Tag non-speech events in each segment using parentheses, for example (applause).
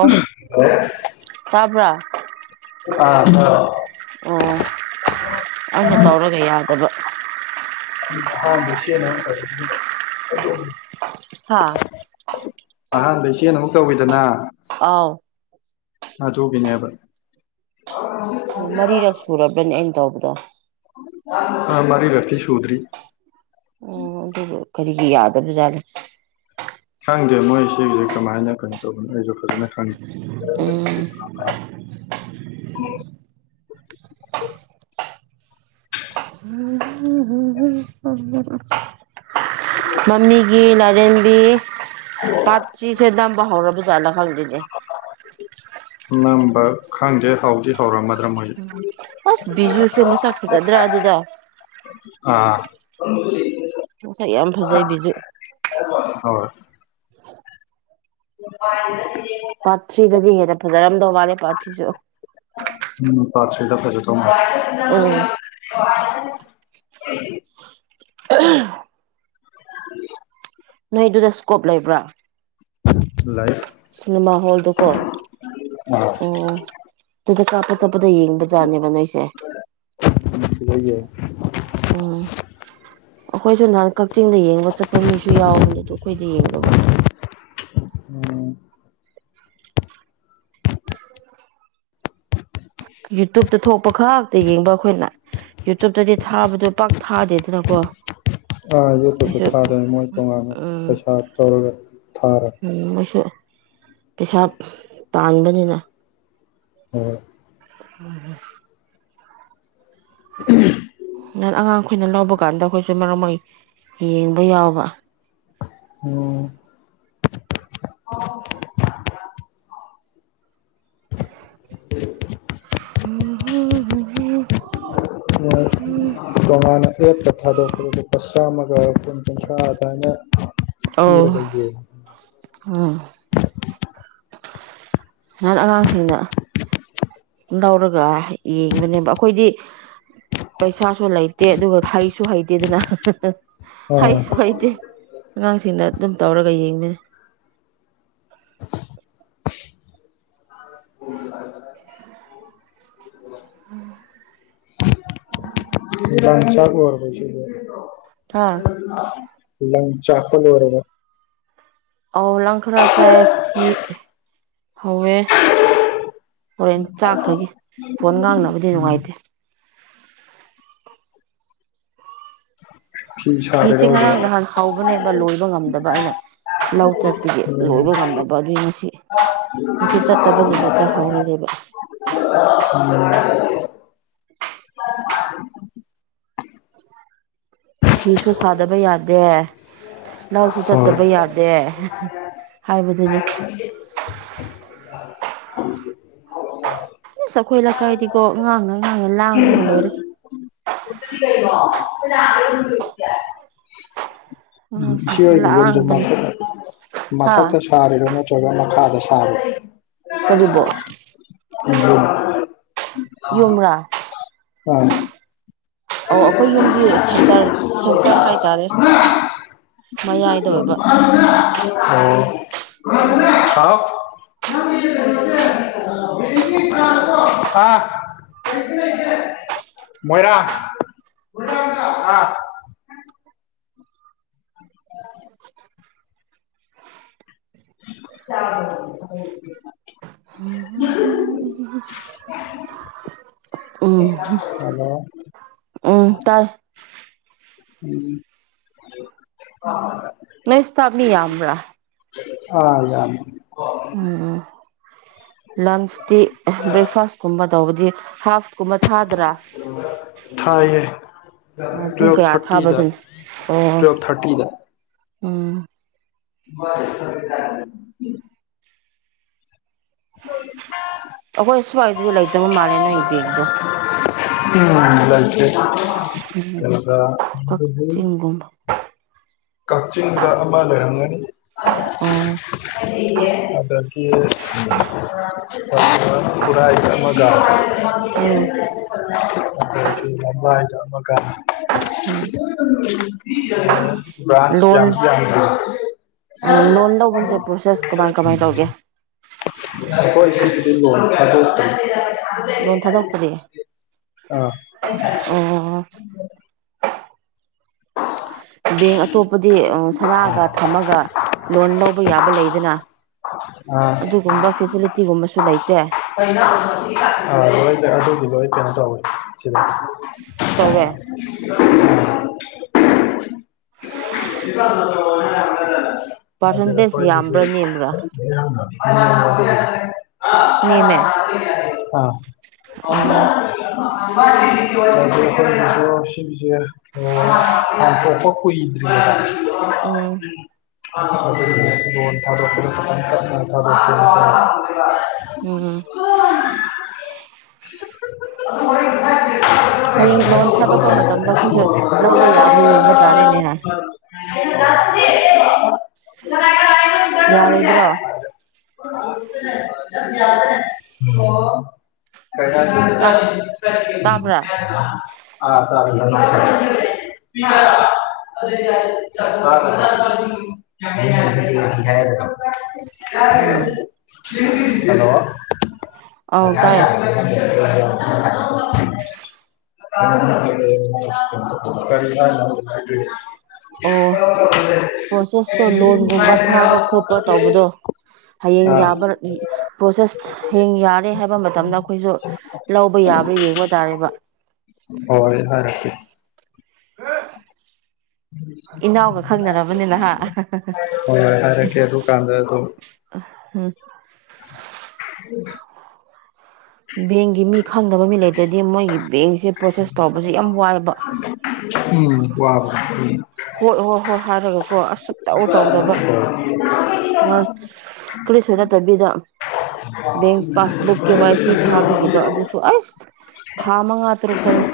ꯑ ꯇꯥꯕ꯭ꯔꯥ ꯑꯥꯗ ꯑꯣ ꯑꯩꯅ ꯇꯧꯔꯒ ꯌꯥꯗꯕ (inaudible) ꯑꯍꯥꯟꯕ ꯆꯦꯟꯅ ꯇ ꯑꯗꯨꯝ ꯍꯥꯥ ꯑꯍꯥꯟꯕ ꯏꯆꯦꯅ ꯑꯃꯨꯛ ꯇꯧꯋꯤꯗꯅ ꯑꯥꯎ ꯑꯗꯨꯒꯤꯅꯦꯕ ꯃꯔꯤꯔꯛꯁꯨꯔ ꯑꯩ ꯇꯧꯕꯗꯣ ꯑ ꯃꯥꯔꯤꯔꯛꯇꯤ ꯁꯨꯗ꯭ꯔꯤ ꯑꯣ ꯑꯗꯨꯒ ꯀꯔꯤꯒꯤ ꯌꯥꯗꯕ ꯖꯥꯠꯅꯣ ꯈꯪꯗꯦ ꯃꯣꯏ ꯁꯤꯁꯦ ꯀꯃꯥꯏꯅ ꯀꯩꯅꯣ ꯇꯧꯕꯅꯣ ꯑꯩꯁꯨ ꯐꯖꯅ ꯈꯪ ꯎꯝ (unintelligible) ꯅꯔꯦꯝꯕꯤ ꯄꯥꯠ ꯊ꯭ꯔꯤꯁꯦ ꯅꯝꯕ ꯍꯧꯔꯝꯃ (unintelligible) (unintelligible) (unintelligible) ꯑꯅꯝꯕ ꯈꯪꯗꯦ ꯍꯧꯗꯤ ꯍꯧꯔꯝꯃꯦ ꯎꯝ ꯑꯁ ꯕꯤꯖꯨꯁꯦ ꯃꯁꯛ ꯐꯖꯗ꯭ꯔꯥ ꯑꯗꯨꯗ ꯑꯥ (inaudible) ꯃꯁꯛ ꯌꯥꯝ ꯐꯖꯩ ꯕꯤꯖꯨ ꯑꯣ ꯄꯥꯔꯠ ꯊ꯭ꯔꯤꯗꯗꯤ ꯍꯦꯟꯅ ꯐꯖꯔꯝꯗꯧ ꯃꯥꯜꯂꯦ ꯄꯥꯔꯠ ꯊ꯭ꯔꯤꯁꯨ ꯄꯥꯔ꯭ꯠ ꯊꯔ꯭ꯤꯗ ꯐꯖꯗꯧ ꯑꯧ ꯃꯥꯜꯂꯦ (inaudible) (unintelligible) (inaudible) ꯅꯣꯏ ꯑꯗꯨꯗ ꯏꯁꯀꯣꯞ ꯂꯩꯕ꯭ꯔꯥ ꯂꯥꯏꯔꯤꯛ ꯁꯤꯅꯦꯃꯥ ꯍꯣꯜꯗꯨꯀꯣ ꯑꯥ ꯎꯝ ꯑꯗꯨꯗ ꯀꯥꯞꯄ ꯆꯠꯄꯗ ꯌꯦꯡꯕꯗ ꯖꯥꯅꯦꯕ ꯅꯣꯏꯁꯦ ꯂꯩꯌꯦ ꯎꯝ ꯑꯩꯈꯣꯏꯁꯨ ꯅꯥꯍꯥꯟ ꯆꯤꯡꯗ ꯌꯦꯡꯕ ꯆꯠꯄ ꯃꯤꯁꯨ ꯌꯥꯎꯕꯅꯦ ꯑꯣ ꯑꯩꯈꯣꯏꯗꯤ ꯌꯦꯡꯗꯕ ꯎꯝ ꯌꯨꯇꯨꯕꯇ ꯊꯣꯛꯄꯈꯛ ꯇ ꯌꯦꯡꯕ ꯑꯩꯈꯣꯏꯅ ꯌꯨꯇꯨꯕꯇꯗꯤ ꯊꯥꯕꯗꯣ ꯄꯥꯛ ꯊꯥꯗꯦꯗꯅꯀꯣ ꯑꯥ ꯌꯨꯇꯨꯕꯇ ꯃꯣꯏꯁꯨ ꯊꯥꯗꯣꯏꯅꯤ ꯃꯣꯏ ꯇꯣꯉꯥꯟꯅ ꯎꯝ ꯄꯩꯁꯥ ꯇꯧꯔꯒ ꯊꯥꯔꯦ ꯎꯝ ꯃꯣꯏꯁꯨ ꯄꯩꯁꯥ ꯇꯥꯟꯕꯅꯤꯅ ꯍꯣꯏ ꯎꯝ (inaudible) ꯑꯉꯥꯡꯈꯣꯏꯅ ꯂꯧꯕ ꯀꯥꯟꯗ ꯑꯩꯈꯣꯏꯁꯨ ꯃꯔꯛ ꯃꯔꯛ ꯌꯦꯡꯕ ꯌꯥꯎꯕ ꯎꯝ ꯑꯣ (inaudible) (inaudible) ꯇꯣꯉꯥꯟꯅ ꯑꯦꯞꯇ ꯊꯥꯗꯣꯛꯄꯗꯨꯗꯤ ꯑꯁ ꯆꯥꯝꯃꯒ ꯀꯨꯟꯊ꯭ꯔꯥ ꯑꯗꯨꯃꯥꯏꯅ ꯑꯧ ꯊꯤꯔꯒ ꯌꯦ ꯎꯝ ꯅꯍꯥꯥꯟ ꯑꯉꯥꯡꯁꯤꯡꯗ ꯂꯧꯔꯒ ꯌꯦꯡꯕꯅꯦꯕ ꯑꯩꯈꯣꯏꯗꯤ ꯄꯩꯁꯥꯁꯨ ꯂꯩꯇꯦ ꯑꯗꯨꯒ ꯍꯩꯁꯨ ꯍꯩꯇꯦꯗꯅ ꯑꯥ ꯍꯩꯁꯨ ꯍꯩꯇꯦ ꯑꯉꯥꯡꯁꯤꯡꯅ ꯑꯗꯨꯝ ꯇꯧꯔꯒ ꯌꯦꯡꯉ (inaudible) (inaudible) ꯅꯨꯡꯗꯥꯡ ꯆꯥꯛ ꯂꯣꯏꯔꯕꯣ ꯏꯆꯦꯕꯨ ꯍꯥꯥ ꯎꯝ ꯂꯪ ꯆꯥꯛꯄ ꯂꯣꯏꯔꯥꯒ ꯑꯣ ꯂꯪ ꯈꯔ ꯆꯥꯛꯑꯦ ꯐꯤ ꯍꯧꯋꯦ ꯍꯣꯔꯦꯟ ꯆꯥꯛꯈ꯭ꯔꯒꯦ ꯐꯣꯟ ꯉꯥꯡꯅꯕꯗꯤ ꯅꯨꯡꯉꯥꯏꯇꯦ (unintelligible) (unintelligible) ꯐꯤꯁꯦ ꯁꯥꯔꯤꯔꯣ ꯉꯔꯥꯡ ꯅꯍꯥꯟ ꯍꯧꯕꯅꯦꯕ ꯍꯧꯖꯤꯛ ꯂꯣꯏꯕ ꯉꯝꯗꯕ ꯑꯩꯅ ꯂꯧ ꯆꯠꯄꯤꯒꯤ ꯎꯝ ꯂꯣꯏꯕ ꯉꯝꯗꯕ ꯑꯗꯨꯏ ꯉꯁꯤ ꯃꯁꯤ ꯆꯠꯇꯕ ꯅꯨꯃꯤꯠꯇ ꯍꯧꯔꯂꯦꯕ (unintelligible) ꯐꯤꯁꯁꯨ ꯁꯥꯗꯕ ꯌꯥꯗ (unintelligible) ꯂꯧꯁꯨ ꯍꯣꯏ ꯆꯠꯇꯕ ꯌꯥꯗꯦ ꯍꯥꯏꯕ (unintelligible) ꯏꯁꯁ ꯑꯩꯈꯣꯏ ꯂꯩꯀꯥꯏꯗꯤꯀꯣ ꯑꯉꯥꯡ ꯅꯪ ꯑꯉꯥꯡ ꯂꯥꯡꯕꯅ ꯂꯣꯏꯔꯦ (unintelligible) ꯏꯆꯦ ꯑꯉꯥꯡꯁꯤꯡꯁꯨ ꯑꯣꯏꯒꯤ ꯌꯨꯝꯁꯦ ꯂꯥꯡꯕꯅ ꯃꯊꯛ ꯍꯥ ꯃꯊꯛꯇ ꯁꯥꯔꯤꯔꯣ ꯅꯠꯇ꯭ꯔꯒ ꯃꯈꯥꯗ ꯁꯥꯔꯤꯔꯣ ꯀꯔꯤꯕꯨ (unintelligible) ꯌꯨꯝ ꯔꯥ ꯑ ꯑꯣ ꯑꯩꯈꯣꯏ ꯌꯨꯝꯗꯤ ꯁꯦꯟꯇꯔ ꯁꯦꯟꯇꯔ ꯍꯥꯏꯇꯥꯔꯦ ꯃꯌꯥꯏꯗ ꯑꯣꯏꯕ ꯑꯣ ꯑꯗꯨꯒꯤ ꯍꯥꯎ ꯑ ꯃꯣꯏꯔꯥꯡ ꯑꯥ (unintelligible) ꯎꯝ (unintelligible) ꯍꯜꯂꯣ ꯇꯥꯏ ꯎꯝ ꯑ (unintelligible) ꯅꯣꯏ ꯏꯁꯇꯞ ꯃꯤꯌꯥꯝꯕꯔꯥ ꯑ ꯌꯥꯝꯃꯦ ꯎꯝ ꯂꯟꯁ ꯕ꯭ꯔꯦꯛꯐꯥꯁꯀꯨꯝꯕ ꯇꯧꯕꯗꯤ ꯍꯥꯐ ꯊꯥꯏꯌꯦ ꯑꯣ ꯄꯨꯡ ꯇꯨꯋꯜꯐ ꯀꯌꯥ ꯊꯥꯔꯇꯤꯗ ꯊꯥꯕꯗꯨꯅꯣ ꯑꯣ ꯇꯨꯋꯜꯐ ꯊꯥꯔꯇꯤꯗ ꯎꯝ (unintelligible) ꯑꯩꯈꯣꯏ ꯁꯨ꯭ꯋꯥꯏꯗꯗꯤ ꯂꯩꯇꯕ ꯃꯥꯜꯂꯦ ꯅꯣꯏ ꯕꯦꯛꯗꯣ (unintelligible) ꯎꯝ ꯀꯩꯅꯀ (unintelligible) ꯀꯛꯆꯤꯡꯒꯨꯝꯕ ꯀꯛꯆꯤꯡꯗ ꯑꯃ ꯂꯩꯔꯝꯒꯅꯤ ꯑꯣ ꯑꯦ (unintelligible) ꯑꯗꯒꯤ ꯈꯨꯔꯥꯏꯗ ꯑꯃꯒ ꯎꯝ ꯑꯗꯒꯤ ꯂꯝꯂꯥꯏꯗ ꯑꯃꯒ ꯎꯝ ꯊ ꯌꯥ (unintelligible) ꯂꯣꯟ ꯌꯥꯝꯁꯨ ꯌꯥꯝ ꯂꯣꯟ ꯂꯧꯕꯁꯦ ꯄ꯭ꯔꯣꯁꯦꯁ ꯀꯃꯥꯏ ꯀꯃꯥꯏ ꯇꯧꯒꯦ ꯑꯩꯈꯣꯏ ꯁꯤꯒꯤꯗꯤ ꯂꯣꯟ ꯊꯥꯗꯣꯛꯇꯦ ꯂꯣꯟ ꯊꯥꯗꯣꯛꯇꯔꯤ ꯑꯥ ꯑꯣ ꯑꯣ ꯕꯦꯡ ꯑꯇꯣꯞꯄꯗꯤ ꯁꯅꯥꯒ ꯊꯝꯃꯒ ꯂꯣꯟ ꯂꯧꯕ ꯌꯥꯕ ꯂꯩꯗꯅ ꯑꯗꯨꯒꯨꯝꯕ ꯐꯦꯁꯤꯂꯤꯇꯤꯒꯨꯝꯕꯁꯨ ꯂꯩ ꯑꯗꯨ (unintelligible) ꯇꯧꯋꯦ (unintelligible) (unintelligible) ꯄꯥꯔꯁꯦꯟꯇꯦꯖ ꯌꯥꯝꯕ꯭ꯔꯥ ꯅꯦꯝꯕ꯭ꯔꯥ ꯣꯏꯁ ꯅꯦꯝꯃꯦ (unintelligible) ꯑꯥ ꯑꯣ ꯁꯨ ꯁꯤꯕꯤꯖ ꯑꯝꯊꯣꯛꯄ ꯎꯝ ꯐꯗ (unintelligible) (inaudible) ꯎꯝ (unintelligible) (unintelligible) ꯎꯝ ꯍ (unintelligible) ꯍꯌꯦꯡ ꯂꯣꯟ ꯊꯥꯗꯣꯛꯄ ꯃꯇꯝꯗ ꯑꯩꯈꯣꯏꯁꯨ ꯂꯧꯕ ꯌꯥꯕ꯭ꯔꯥ ꯌꯦꯡꯕ ꯇꯔꯅꯦ ꯇꯧꯕ ꯍꯥ ꯌꯥꯔꯣꯏꯗ꯭ꯔꯣ ꯇ ꯇꯥꯕ꯭ꯔꯥ ꯑꯥ ꯇꯥꯔꯦ ꯇꯥꯔꯦ (unintelligible) (unintelligible) ꯎꯝ ꯍꯜꯂꯣ ꯑꯧ ꯇꯥꯏ (unintelligible) (unintelligible) (unintelligible) ꯑꯣ ꯄ꯭ꯔꯣꯁꯦꯁꯇꯣ ꯂꯣꯟꯒꯨꯝꯕ ꯊꯥꯕ ꯈꯣꯠꯄ ꯇꯧꯕꯗꯣ ꯑꯥ ꯍꯌꯦꯡ ꯌꯥꯕꯥ ꯄ꯭ꯔꯣꯁꯦꯁ ꯍꯌꯦꯡ ꯌꯥꯔꯦ ꯍꯥꯏꯕ ꯃꯇꯝꯗ ꯑꯩꯈꯣꯏꯁꯨ ꯂꯧꯕ ꯌꯥꯕ꯭ꯔꯥ ꯌꯦꯡꯕ ꯇꯥꯔꯦꯕ ꯍꯣꯏ ꯍꯥꯏꯔꯛꯀꯦ (unintelligible) ꯏꯅꯥꯎꯒ ꯈꯪꯅꯔꯕꯅꯤꯅ ꯍꯥ ꯍꯥꯢꯔꯛꯀꯦ ꯑꯗꯨ ꯀꯥꯟꯗ ꯑꯗꯨ ꯎꯝ ꯕꯦꯡꯒꯤ ꯃꯤ ꯈꯪꯅꯕ ꯃꯤ ꯂꯩꯇ꯭ꯔꯗꯤ ꯃꯣꯏꯒꯤ ꯕꯦꯡꯁꯦ ꯄ꯭ꯔꯣꯁꯦꯁ ꯇꯧꯕꯁꯦ ꯌꯥꯝ ꯋꯥꯏꯑꯕ ꯎꯝ ꯋꯥꯕꯅꯦ ꯎꯝ ꯍꯣꯏ ꯍꯣꯏ ꯍꯣꯏ ꯍꯥꯏꯔꯒꯀꯣ ꯑꯁ ꯁꯨꯡꯇꯧ ꯇꯧꯗꯕ ꯀꯔꯤꯁꯨ ꯅꯠꯇꯕꯤꯗ ꯕꯦꯡ ꯄꯥꯁꯕꯨꯛ ꯀꯦ ꯋꯥꯏ ꯁꯤ ꯊꯥꯕꯤꯈꯤꯕꯗꯣ ꯑꯗꯨꯁꯨ ꯑꯁ ꯊꯥ ꯃꯉꯥ ꯇꯔꯨꯛ ꯆꯪꯉꯤ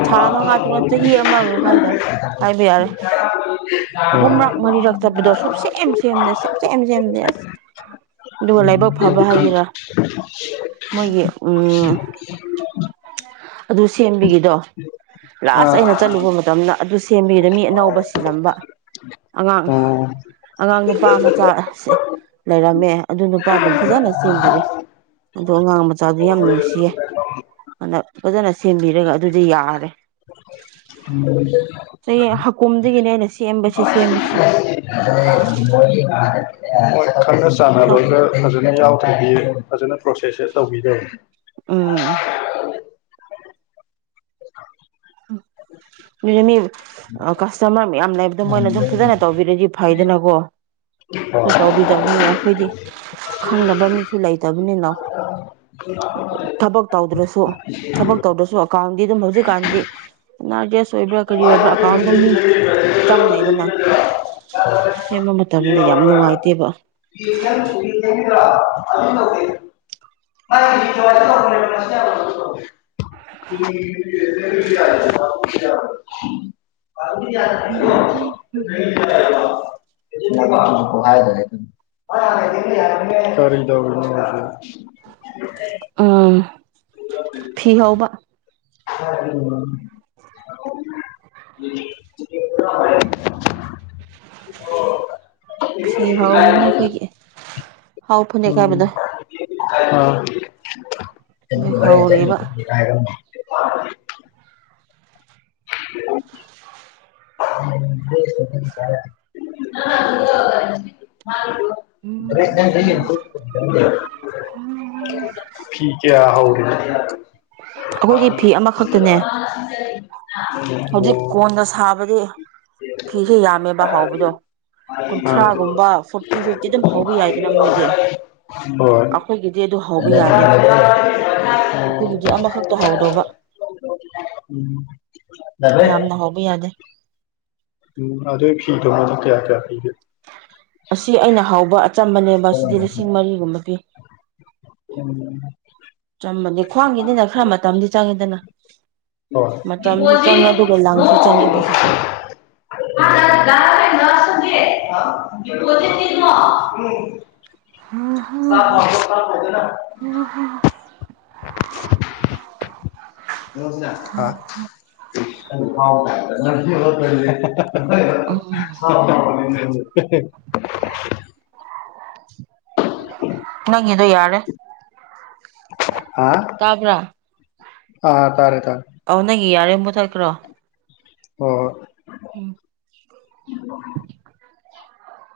ꯍꯣꯏ ꯊꯥ ꯃꯉꯥ ꯇꯔꯨꯛ ꯆꯍꯤ ꯑꯃꯒ ꯍꯥꯏꯗ ꯍꯥꯏꯕ ꯌꯥꯔꯦ ꯑꯍꯨꯝꯔꯛ ꯃꯔꯤꯔꯛ ꯆꯠꯄꯗꯣ ꯁꯨꯛꯁꯦꯝ ꯁꯦꯝꯗꯦ ꯁꯦꯞ ꯁꯦꯝ ꯁꯦꯝꯗꯦ ꯑꯁ ꯑꯗꯨꯒ ꯂꯥꯏꯕꯛ ꯐꯕ ꯍꯥꯏꯒꯦꯔꯥ ꯃꯣꯏꯒꯤ ꯎꯝ ꯑꯗꯨ ꯁꯦꯝꯕꯤꯒꯤ ꯗꯣ ꯂꯥꯁ ꯑꯩꯅ ꯆꯠꯂꯨꯕ ꯃꯇꯝꯗ ꯁꯦꯝꯕꯤꯔꯦ ꯃꯤ ꯑꯅꯧꯕ ꯁꯤꯜꯂꯝꯕ ꯑꯉꯥꯡ ꯑꯉꯥꯡ ꯅꯨꯄꯥ ꯃꯆꯥꯁꯦ ꯂꯩꯔꯝꯃꯦ ꯑꯗꯨ ꯅꯨꯄꯥ ꯑꯗꯨꯝ ꯐꯖꯅ ꯁꯦꯝꯕꯤꯔꯦ ꯑꯣ ꯑꯉꯥꯡ ꯃꯆꯥꯗꯨ ꯌꯥꯝ ꯅꯨꯡꯁꯤꯌꯦ ꯑꯗ ꯐꯖꯅ ꯁꯦꯝꯕꯤꯔꯒ ꯑꯗꯨꯗ ꯌꯥꯔꯦ ꯆꯍꯤ ꯍꯀꯨꯝꯗꯒꯤꯅꯦ ꯑꯩꯅ ꯁꯦꯝꯕꯁꯤ ꯁꯦꯝꯕꯁꯤ (inaudible) ꯈꯪꯅ ꯆꯥꯟꯅꯕꯒ ꯐꯖꯅ ꯌꯥꯎꯗꯔ꯭ꯗꯤ ꯐꯖꯅ ꯄ꯭ꯔꯣꯁꯦꯁꯁꯦ ꯇꯧꯕꯤꯗꯣ ꯎꯝ (inaudible) ꯅꯤ ꯑ ꯀꯁꯇꯃꯔ ꯌꯥꯝꯅ ꯑꯗꯨ ꯃꯣꯏꯅ ꯑꯗꯨꯝ ꯐꯖꯅ ꯇꯧꯕꯤꯔꯗꯤ ꯐꯩꯗꯅꯀꯣ ꯍꯣꯏ ꯇꯧꯕꯤꯗꯕꯅꯤꯅ ꯑꯩꯈꯣꯏꯗꯤ ꯈꯪꯅꯕ ꯃꯤꯁꯨ ꯂꯩꯇꯕꯅꯤꯅ ꯊꯕꯛ ꯇꯧꯗ꯭ꯔꯁꯨ ꯊꯕꯛ ꯇꯧꯗ꯭ꯔꯁꯨ ꯑꯀ ꯗꯤ ꯑꯗꯨꯝ ꯍꯧꯖꯤꯛꯀꯥꯟꯗꯤ (inaudible) ꯑꯣꯏꯕ꯭ꯔꯥ ꯀꯔꯤ ꯑꯣꯏꯕ꯭ꯔꯥ ꯑꯦꯀꯥꯎꯟꯒꯨꯝ ꯃꯤ ꯆꯪꯅꯩꯗꯅ ꯁꯦꯝꯕ ꯃꯇꯝꯗ ꯌꯥꯝ ꯅꯨꯡꯉꯥꯏꯇꯦꯕ (unintelligible) ꯎꯝ (unintelligible) (unintelligible) ꯎꯝ ꯐꯤ ꯍꯧꯕ (unintelligible) ꯐꯤ ꯍꯧꯔꯤꯅ ꯑꯩꯈꯣꯏꯒꯤ (unintelligible) ꯍꯥꯎ ꯐꯅꯦꯛ ꯎꯝ ꯍꯥꯏꯕꯗꯣ ꯑ ꯑꯗꯨ (unintelligible) ꯃꯔꯦꯡ ꯆꯠꯂꯦ ꯍꯧꯔꯤꯕ (unintelligible) (unintelligible) (unintelligible) ꯐꯤ ꯀꯌꯥ ꯍꯧꯔꯤꯅꯣ ꯑꯩꯈꯣꯏꯗꯤ ꯐꯤ ꯑꯃꯈꯛꯇꯅꯦ (unintelligible) ꯍꯧꯖꯤꯛ ꯀꯣꯟꯗ ꯁꯥꯥ ꯐꯤꯁꯦ ꯌꯥꯝꯃꯦꯕ ꯍꯧꯕꯗꯣ ꯀꯨꯟꯊ꯭ꯔꯥꯒꯨꯝꯕ ꯐꯣꯔꯇꯤ ꯐꯤꯐꯇꯤ ꯑꯗꯨꯝ ꯍꯧꯕ ꯌꯥꯏꯗꯅ ꯃꯣꯏꯗꯤ ꯍꯣꯏ ꯑꯈꯣꯏꯒꯤꯗꯤ ꯑꯗꯨ ꯍꯧꯕ ꯎꯝ ꯌꯥꯗꯦ ꯑꯈꯣꯏꯒꯤꯗꯤ ꯑꯃꯈꯛꯇ ꯍꯧꯗꯧꯕ ꯌꯥꯝꯅ ꯍꯧꯕ ꯌꯥꯗꯦ ꯎꯝ ꯑꯗꯨꯏ ꯐꯤꯗꯨ ꯃꯗꯤ ꯀꯌꯥ ꯀꯌꯥ ꯄꯤꯒꯦ ꯑꯁꯤ ꯑꯩꯅ ꯍꯥꯎꯕ ꯇꯝꯕꯅꯦꯕ ꯍꯣꯏ ꯁꯤꯗꯤ ꯂꯤꯁꯤꯡ ꯃꯔꯤꯒꯨꯝꯕ ꯄꯤ ꯑꯆꯝꯕꯅꯦ ꯈ꯭ꯋꯥꯡꯒꯤꯅꯤꯅ (unintelligible) ꯈꯔ ꯃꯇꯝꯗꯤ ꯆꯪꯉꯤꯗꯅ ꯃꯇꯝꯁꯨ ꯆꯪꯉꯦ ꯑꯗꯨꯒ ꯂꯪꯁꯨ ꯗꯤꯄꯣꯖꯤꯠ ꯆꯪꯉꯦꯕ ꯁꯤꯁꯦ (unintelligible) (unintelligible) (unintelligible) (unintelligible) (unintelligible) ꯑꯥ (unintelligible) ꯎꯝ (unintelligible) (unintelligible) ꯅꯪꯒꯤꯗꯣ ꯌꯥꯔꯦ ꯍꯥ ꯇꯥꯕ꯭ꯔ ꯑꯥ ꯇꯥꯔꯦ ꯇꯥꯔꯦ ꯑꯣ ꯅꯪꯒꯤ ꯌꯥꯔꯦ ꯃꯣꯏ (unintelligible) ꯀ꯭ꯔꯣ ꯑꯣ ꯎꯝ ꯎꯝ